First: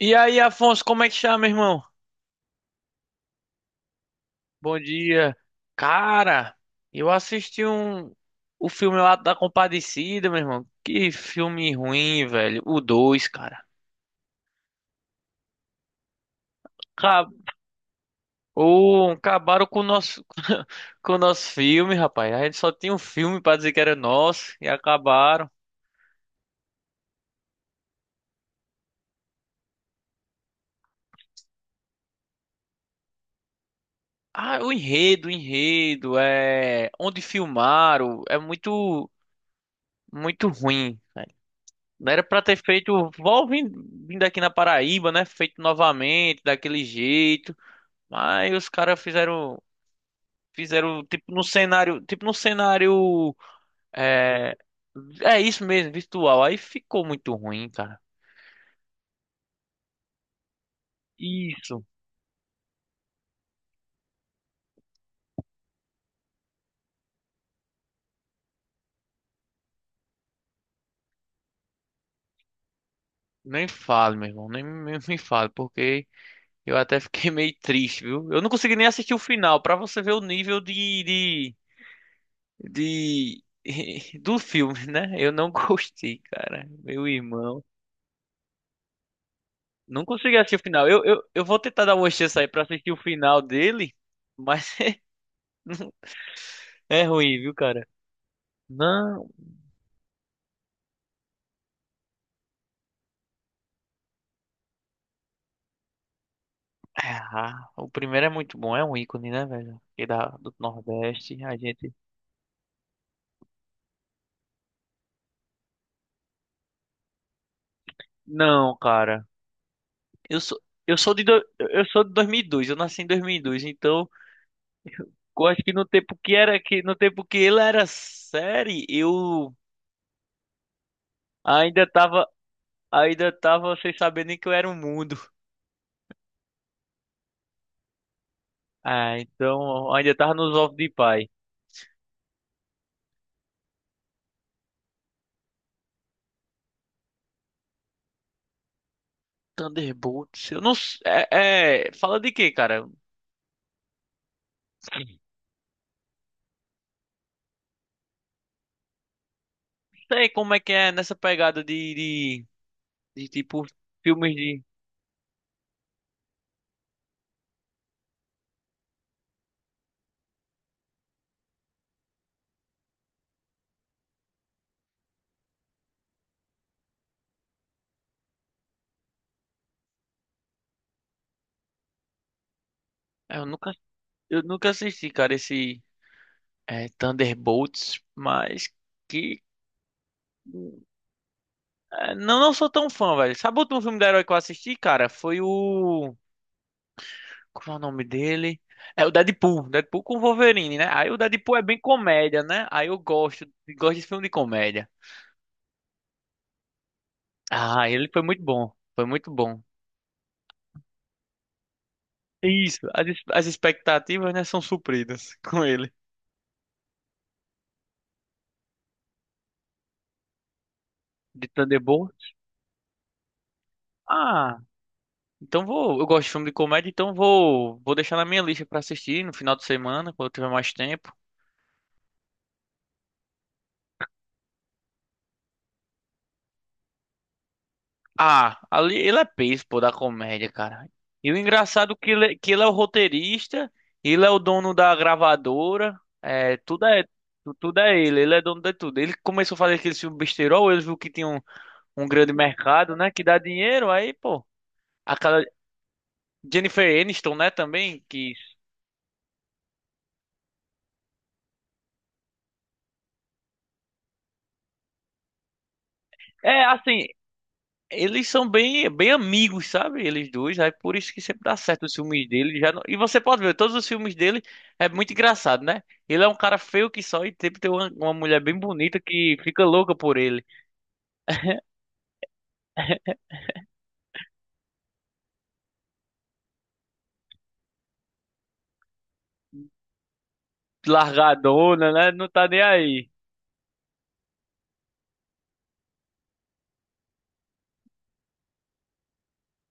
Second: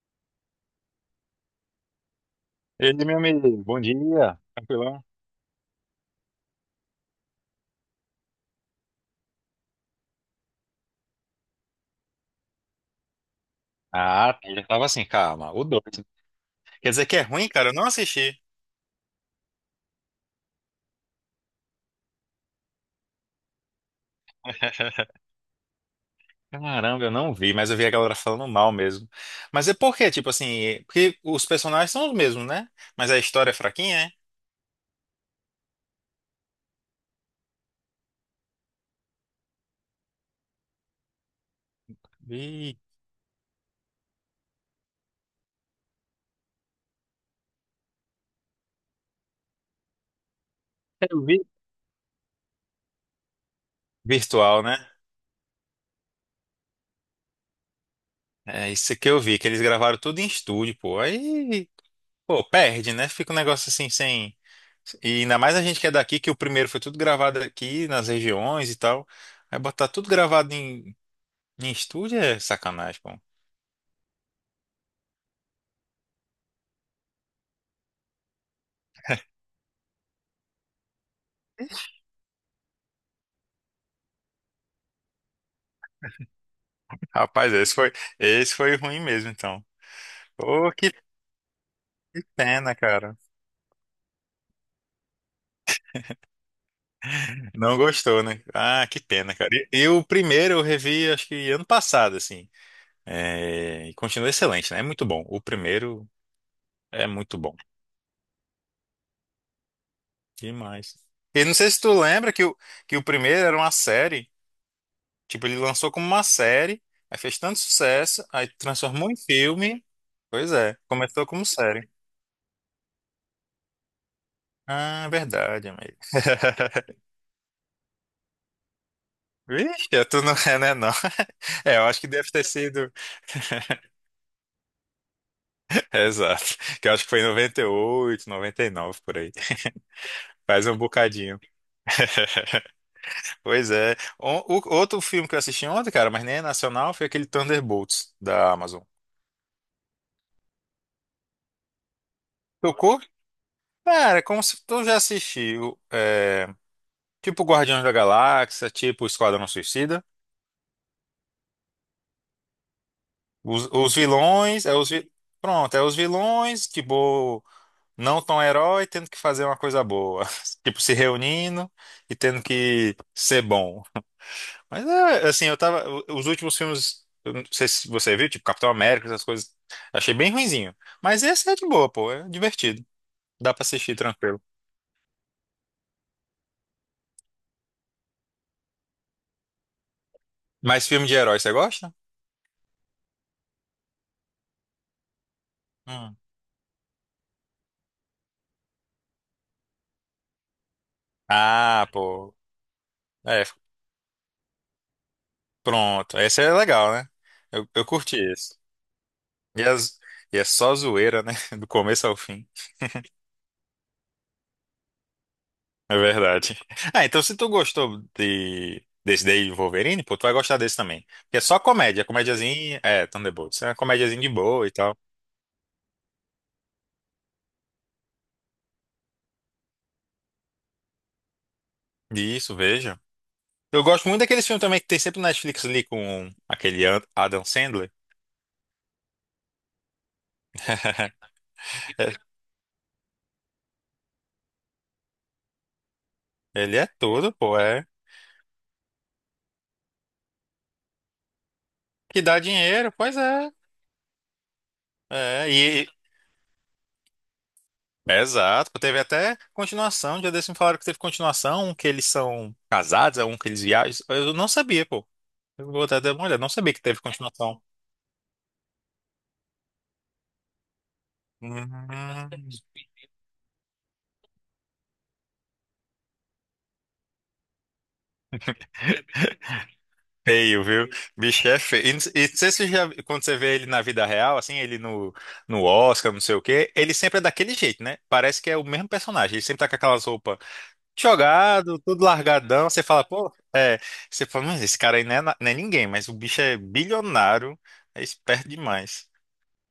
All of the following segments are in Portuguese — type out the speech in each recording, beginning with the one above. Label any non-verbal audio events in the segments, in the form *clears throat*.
E aí, Afonso, como é que chama, meu irmão? Ele, meu amigo, bom dia, Bom tranquilão? dia. Cara, eu assisti um o filme lá da Compadecida, meu irmão. Que filme ruim, velho. O dois, cara. Ah, eu já tava assim, calma, o dois. Quer dizer que é Acabou, ruim, cara? Eu não assisti. acabaram com o nosso *laughs* com o nosso filme, rapaz. A gente só tinha um filme pra dizer que era nosso e *laughs* acabaram. Caramba, eu não vi, mas eu vi a galera falando mal mesmo. Mas é porque tipo assim, porque os personagens são os mesmos, né? Mas a história é fraquinha, é? Ah, o enredo, é onde filmaram, é muito ruim. Não era pra ter Vi. feito. Vindo aqui na Paraíba, né? Feito novamente, daquele jeito. Mas os caras fizeram. Fizeram, Eu tipo, vi. num cenário. Tipo, num cenário. É, Virtual, né? é isso mesmo, virtual. Aí ficou muito ruim, cara. É isso que eu vi, que eles gravaram tudo em estúdio, pô. Aí, Isso. pô, perde, né? Fica um negócio assim, sem. E ainda mais a gente que é daqui, que o primeiro foi tudo gravado aqui nas regiões e tal. Aí botar tudo gravado em em estúdio é sacanagem, pô. Nem fale, meu irmão. Nem me fale, porque eu até fiquei *laughs* meio triste, viu? Eu não consegui nem assistir o final, pra você ver o nível de de- *laughs* do filme, né? Eu não *laughs* gostei, cara. Meu Rapaz, irmão. esse foi ruim mesmo, então. Não consegui assistir o Pô, final. que Eu vou tentar dar uma chance aí pra pena, assistir o cara. final dele, mas *laughs* é ruim, viu, Não cara? gostou, né? Ah, que Não. pena, cara. E o primeiro eu revi, acho que ano passado, assim. É, e continua excelente, né? É muito bom. O primeiro é É, muito bom. ah, o primeiro é muito bom, é um ícone, né, velho? Aqui da, do Demais. Nordeste, E não a sei se gente. tu lembra que o primeiro era uma série. Tipo, ele lançou como uma série, aí fez tanto sucesso, aí Não, transformou em cara. filme. Eu Pois sou, é, começou como eu série. sou de 2002, eu nasci em 2002, então Ah, eu acho verdade, que no amigo. tempo que era que *laughs* no tempo que ele era série, eu Vixe, tu não é, né, não. *laughs* É, eu ainda acho que tava deve ter sido. ainda *laughs* tava sem saber nem que eu era um mundo. Exato. Que eu acho que foi em 98, 99 por Ah, aí. então ainda *laughs* tava nos Faz ovos um de pai. bocadinho. *laughs* Pois é. Outro filme que eu assisti ontem, cara, mas nem é nacional, foi aquele Thunderbolts da Amazon. Thunderbolts. Eu não s- é, é- fala de quê, cara? Não Tocou? Cara, é como se tu já assistiu. É, tipo Guardiões da Galáxia, tipo Esquadrão Suicida. sei como é que é nessa pegada tipo Os filmes de. vilões, pronto, é os vilões, tipo, não tão herói, tendo que fazer uma coisa boa. *laughs* Tipo, se reunindo e tendo que ser bom. Mas é, assim, eu tava. Os últimos filmes, eu não sei se você viu, tipo Capitão América, essas coisas, achei bem ruinzinho. Mas esse é de boa, pô, é divertido. É, Dá pra assistir tranquilo. eu nunca assisti, cara, esse é, Thunderbolts, mas que Mas filme de herói, você gosta? é, não sou tão fã, velho. Sabe o último filme de herói que eu assisti, cara? Foi o. Hum. Como é o nome dele? É o Deadpool. Deadpool com Wolverine, né? Aí o Deadpool é bem Ah, pô. comédia, né? Aí eu É, gosto, gosto de filme de comédia. pronto. Esse é legal, né? Eu Ah, ele curti foi muito esse. bom. Foi muito bom. E, as, e é só zoeira, né? *laughs* Do começo ao fim. Isso, as expectativas, né, são supridas *laughs* com ele. É verdade. Ah, então se tu gostou desse daí de Wolverine, pô, tu vai gostar desse também. Porque é De só comédia, Thunderbolt. comédiazinha, é, Thunderbolts, é uma comédiazinha de Ah, boa e tal. então vou. Eu gosto de filme de comédia, então vou deixar na minha lista pra assistir no final de semana, quando eu tiver mais tempo. Isso, veja. Eu gosto muito daqueles filmes também que tem sempre na Netflix ali com aquele Adam Sandler. Ah, ali ele é peso, pô, da comédia, cara. *laughs* E o engraçado é É, que que ele é o roteirista, ele é o dono da gravadora, é, ele tudo é é tudo, pô, tudo é. é ele, ele é dono de tudo. Ele começou a fazer aquele filme besterol, ele viu que tinha um Que grande dá dinheiro, mercado, né, pois que dá é. dinheiro, aí, pô, É, e... Jennifer Aniston, né, também, é, que exato, pô, teve até continuação, já desse me falaram que teve continuação, um que eles são casados, é um que eles viajam. Eu não sabia, pô. Eu vou até dar uma olhada, não é sabia que teve assim, continuação. eles são bem amigos, sabe? Eles dois, aí por isso que sempre dá certo os Hum, filmes dele, já não- e você pode ver todos os filmes dele, é muito engraçado, né? Ele é um cara feio que só e sempre tem uma mulher bem bonita que fica louca por ele, feio, viu? Bicho é feio. E não sei se você já, quando você vê ele na vida real, assim, ele no, no Oscar, não sei o quê, ele sempre é daquele jeito, né? Parece que é o mesmo personagem. Ele sempre tá com aquelas roupas jogado, largadona, tudo né? Não tá nem largadão. Você fala, aí. pô, é. Você fala, mas esse cara aí não é ninguém, mas o bicho é bilionário, é esperto demais.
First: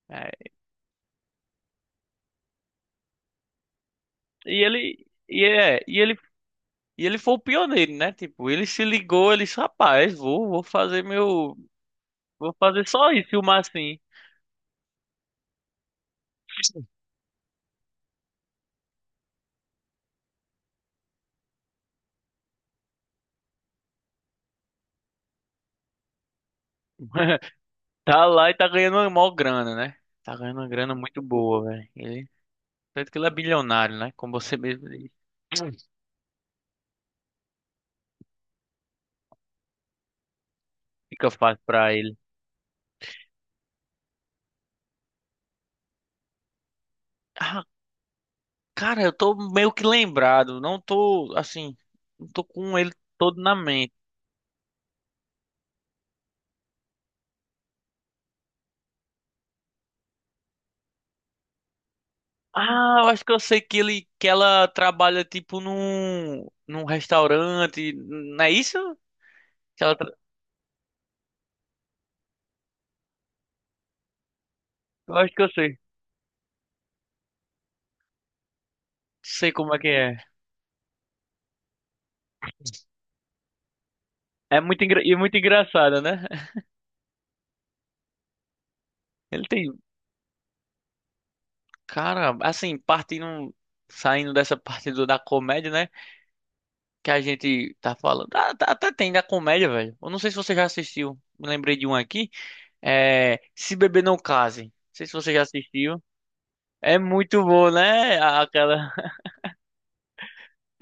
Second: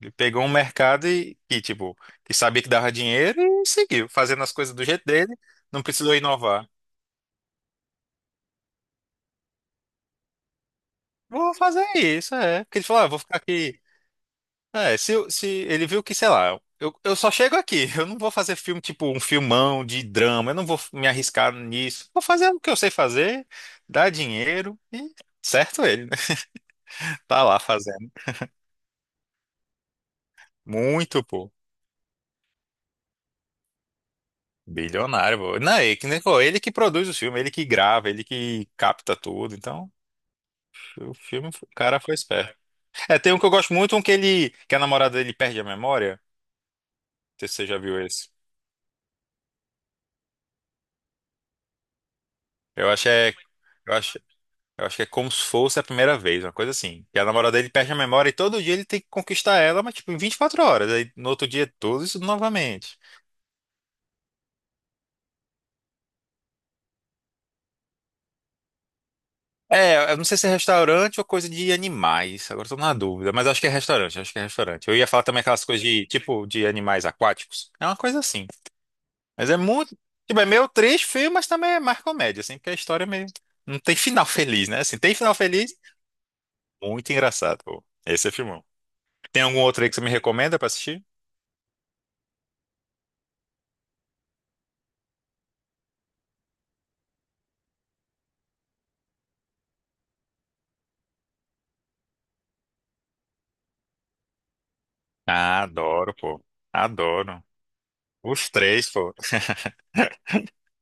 Ele É, pegou um mercado e, tipo, que sabia que dava dinheiro e seguiu, fazendo as E coisas do jeito ele dele, e é, não e precisou ele inovar. e ele foi o pioneiro, né? Tipo, ele se ligou, ele disse, rapaz, vou fazer Vou meu, fazer isso, vou é. Porque ele fazer falou, ah, só vou isso, ficar filmar aqui. assim. É, se ele viu que, sei lá, eu só chego aqui, *laughs* eu não vou fazer filme tipo um filmão de drama, eu não vou me arriscar nisso. Vou fazer o que eu sei fazer, dar dinheiro e certo ele, né? *laughs* Tá lá *laughs* fazendo. Tá lá e tá ganhando uma maior grana, né? Tá ganhando uma grana muito Muito, pô. boa, velho. Ele, tanto que ele é bilionário, né? Como você mesmo disse. Bilionário, pô. Não, *clears throat* ele, que nem- pô, ele que produz o filme, ele que grava, ele que capta tudo. Então, o Fica filme, fácil o pra cara foi ele. esperto. É, tem um que eu gosto muito, um que ele, que a namorada dele perde a memória. Não sei se Ah, você já viu esse. cara, eu tô meio que lembrado. Não tô, assim, não tô com Eu ele acho é, todo na mente. eu acho. Eu acho que é como se fosse a primeira vez, uma coisa assim. E a namorada dele perde a memória e todo dia ele tem que conquistar ela, mas tipo, em 24 horas. Aí no outro dia é tudo isso novamente. Ah, eu acho que eu sei que que ela trabalha, tipo, num restaurante. Não é isso? Que ela É, tra- eu não sei se é restaurante ou coisa de animais. Agora eu tô na dúvida, mas acho que é restaurante. Eu ia Eu falar acho que também eu aquelas sei. coisas de, tipo, de animais aquáticos. É uma coisa assim. Mas Sei é como é que muito, é. tipo, é meio triste, feio, mas também é mais comédia, assim, porque a história é meio... Não tem final É feliz, né? muito, Assim, engra... e tem final muito feliz, engraçada, né? muito engraçado, pô. Esse é filmão. *laughs* Tem Ele algum outro tem. aí que você me recomenda pra assistir? Cara, saindo dessa parte da comédia, né? Que a gente tá falando. Até tem da comédia, velho. Eu não sei se você já assistiu. Me lembrei de um aqui. É. Se Beber Não Case. Não sei se você já Ah, assistiu. adoro, pô. É Adoro. muito bom, né? A- Os três, Aquela. pô. *laughs*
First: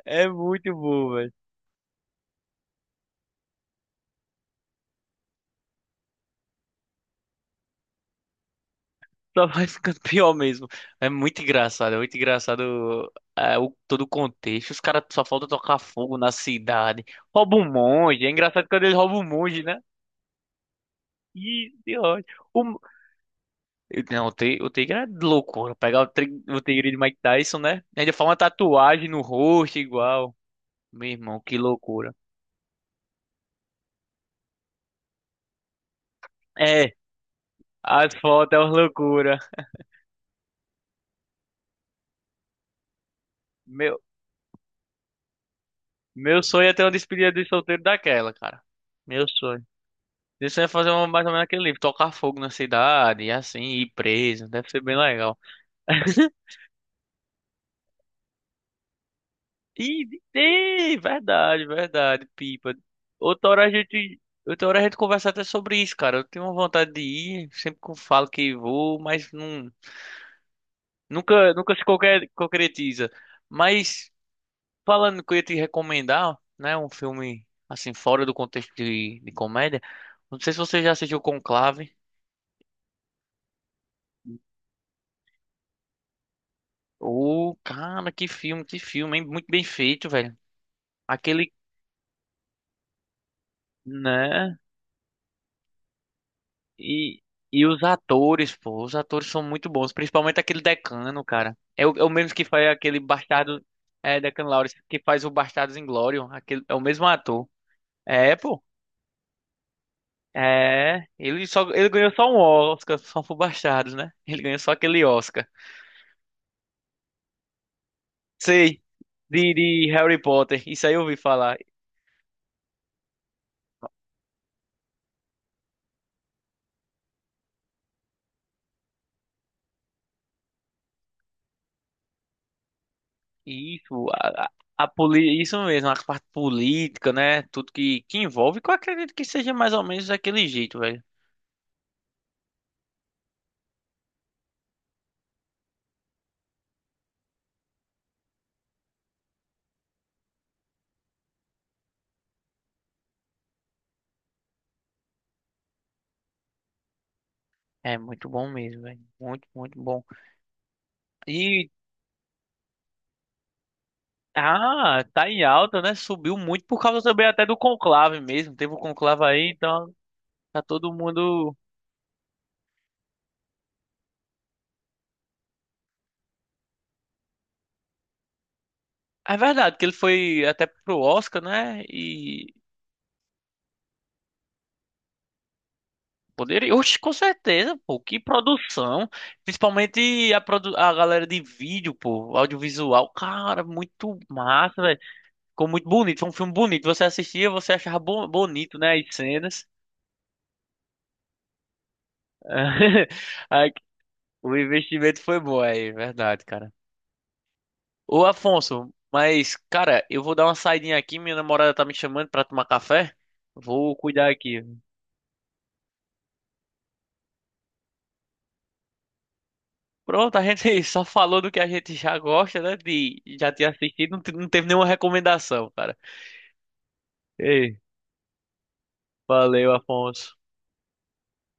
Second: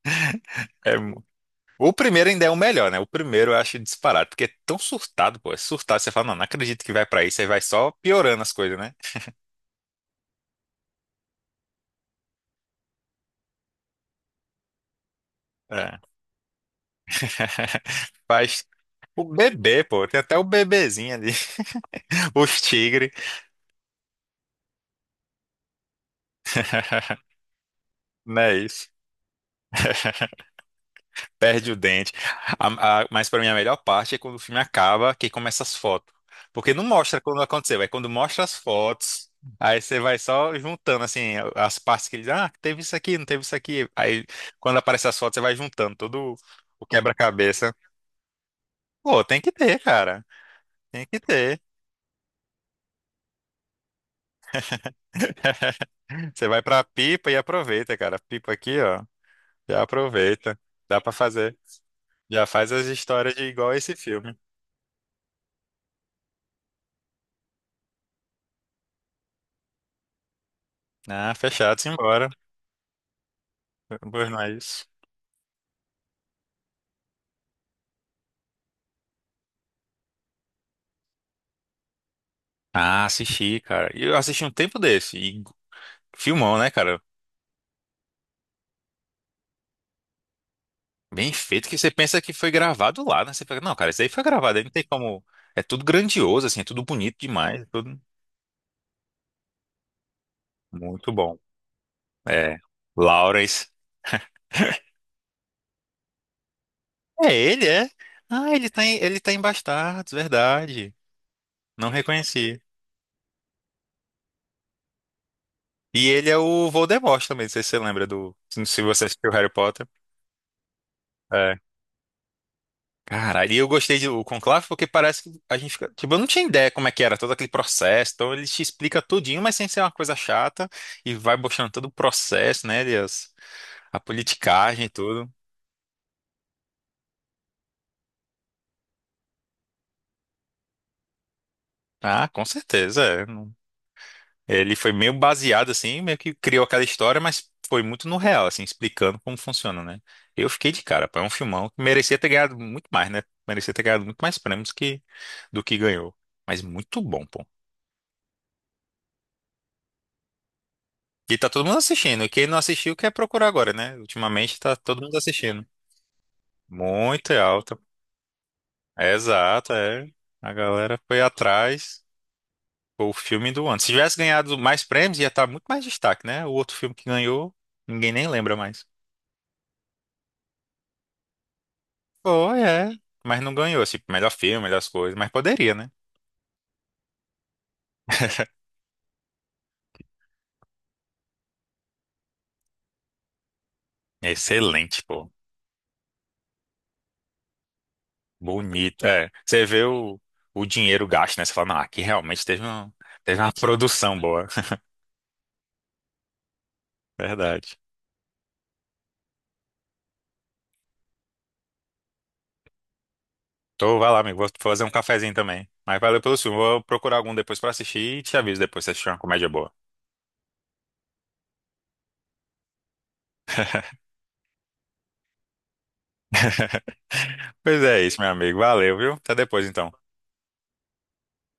É muito É bom, mu- velho. O primeiro ainda é o melhor, né? O primeiro eu acho disparado, porque é tão surtado, pô. É surtado. Você fala, não, não acredito que vai pra isso. Aí vai só piorando as coisas, né? Só vai ficando *laughs* pior mesmo. É muito engraçado, é muito engraçado é, o, todo o contexto. Os caras só faltam tocar É. fogo na cidade. Rouba um *laughs* monge. É Faz engraçado quando eles roubam um o monge, né? bebê, pô. Tem até o bebezinho ali. Ih, de ódio. *laughs* Os tigres. Não, o o Tigre é loucura. Pegar o o Tigre de Mike *laughs* Tyson, né? Ainda faz uma Não é isso? tatuagem no rosto igual. Meu irmão, que Perde o dente. loucura. Mas para mim a melhor parte é quando o filme acaba, que começa as fotos. Porque não É, mostra quando aconteceu, é quando as mostra fotos as é uma fotos, loucura. aí você vai só juntando assim as partes que ele diz, ah, teve isso aqui, não teve isso aqui. Meu, Aí quando aparece as fotos, você vai juntando todo meu sonho é ter o uma despedida de quebra-cabeça. solteiro daquela, cara. Pô, Meu tem que sonho. ter, cara. Meu sonho é fazer Tem uma, que mais ou menos ter. aquele livro, tocar fogo na cidade, e assim, ir preso. Deve ser bem legal. *laughs* *laughs* Você vai pra pipa e aproveita, cara. Pipa aqui, ó, já Ih, aproveita. ih, Dá pra fazer. verdade, verdade, Já faz pipa. as histórias de igual esse filme. Outra hora a gente conversa até sobre isso, cara. Eu tenho uma vontade de ir, sempre que eu falo que vou, mas não, Ah, nunca fechado, se simbora. concretiza. Mas Pois não é isso. falando que eu ia te recomendar, né, um filme assim fora do contexto de comédia. Não sei se você já assistiu Conclave. Ah, assisti, cara. E eu assisti um tempo desse. E filmão, né, cara? Ô, cara, que filme, hein? Muito bem feito, velho. Bem Aquele, feito que você pensa que foi gravado lá, né? Você fica, não, cara, isso aí foi né? gravado, aí não tem como. É tudo grandioso, assim, é tudo bonito E, demais, e é os tudo atores, pô, os atores são muito bons, principalmente aquele muito Decano, bom. cara. É o mesmo que É. faz aquele Bastardo, Lawrence. é, Decano Laures, *laughs* que faz o Bastardos Inglórios, aquele, é o mesmo É ator. ele, é? É, Ah, pô, ele tá em Bastardos, verdade. é, ele só, ele Não ganhou só um reconheci. Oscar, só por Bastardos, né? Ele ganhou só aquele Oscar. E ele é o Voldemort também, não sei se você lembra do. Sei, Se você assistiu Harry Potter. de Harry Potter, isso aí eu ouvi É. falar. Cara, e eu gostei do Conclave porque parece que a gente fica. Tipo, eu não tinha ideia como é que era todo aquele processo. Então ele te explica tudinho, mas sem ser uma coisa chata. E vai mostrando todo o processo, né? A Isso, politicagem e tudo. Isso mesmo, a parte política, né? Tudo que envolve, que eu acredito que seja mais ou menos daquele jeito, velho. Ah, com certeza. É. Não, ele foi meio baseado, assim, meio que criou aquela história, mas foi muito no real, assim, explicando como funciona, né? Eu fiquei de cara, pô. É um filmão que merecia ter ganhado muito mais, né? Merecia ter ganhado muito mais prêmios que... do que ganhou. Mas muito bom, pô. É muito bom mesmo, velho. Muito, muito bom. E tá todo E, mundo assistindo. E quem não assistiu quer procurar agora, né? Ultimamente tá todo ah, mundo tá em assistindo. alta, né? Subiu muito por causa também Muito é até do alta. conclave mesmo. Teve o É conclave aí, exato, então é. A tá todo galera foi mundo. atrás. Foi o filme do ano. Se tivesse ganhado mais prêmios, ia estar muito mais destaque, né? O outro filme que ganhou, ninguém nem lembra mais. É verdade que ele foi até pro Oscar, né? E Foi, é. Mas não ganhou, assim, melhor filme, melhores coisas. Mas poderia, né? poderia. Oxe, com certeza, pô. Que *laughs* produção. Principalmente a, a galera de vídeo, pô. Audiovisual. Cara, muito massa, velho. Excelente, pô. Ficou muito bonito. Foi um filme bonito. Você assistia, você achava bonito, né? Bonito. As É. Você cenas. vê o dinheiro gasto, né? Você fala, não, aqui realmente *laughs* teve uma produção boa. O investimento foi bom aí, verdade, cara. *laughs* Verdade. Ô, Afonso, mas, cara, eu vou dar uma saidinha aqui. Minha namorada tá me chamando pra tomar café. Vou Tô, vai lá, cuidar amigo. Vou aqui. fazer um cafezinho também. Mas valeu pelo filme. Vou procurar algum depois pra assistir e te aviso depois se assistir uma comédia boa. Pronto, a gente *laughs* só falou do que a gente já gosta, né? De já ter assistido, não teve nenhuma recomendação, cara. *laughs* Ei, Pois é isso, meu amigo. Valeu, viu? Até depois, valeu, então. Afonso.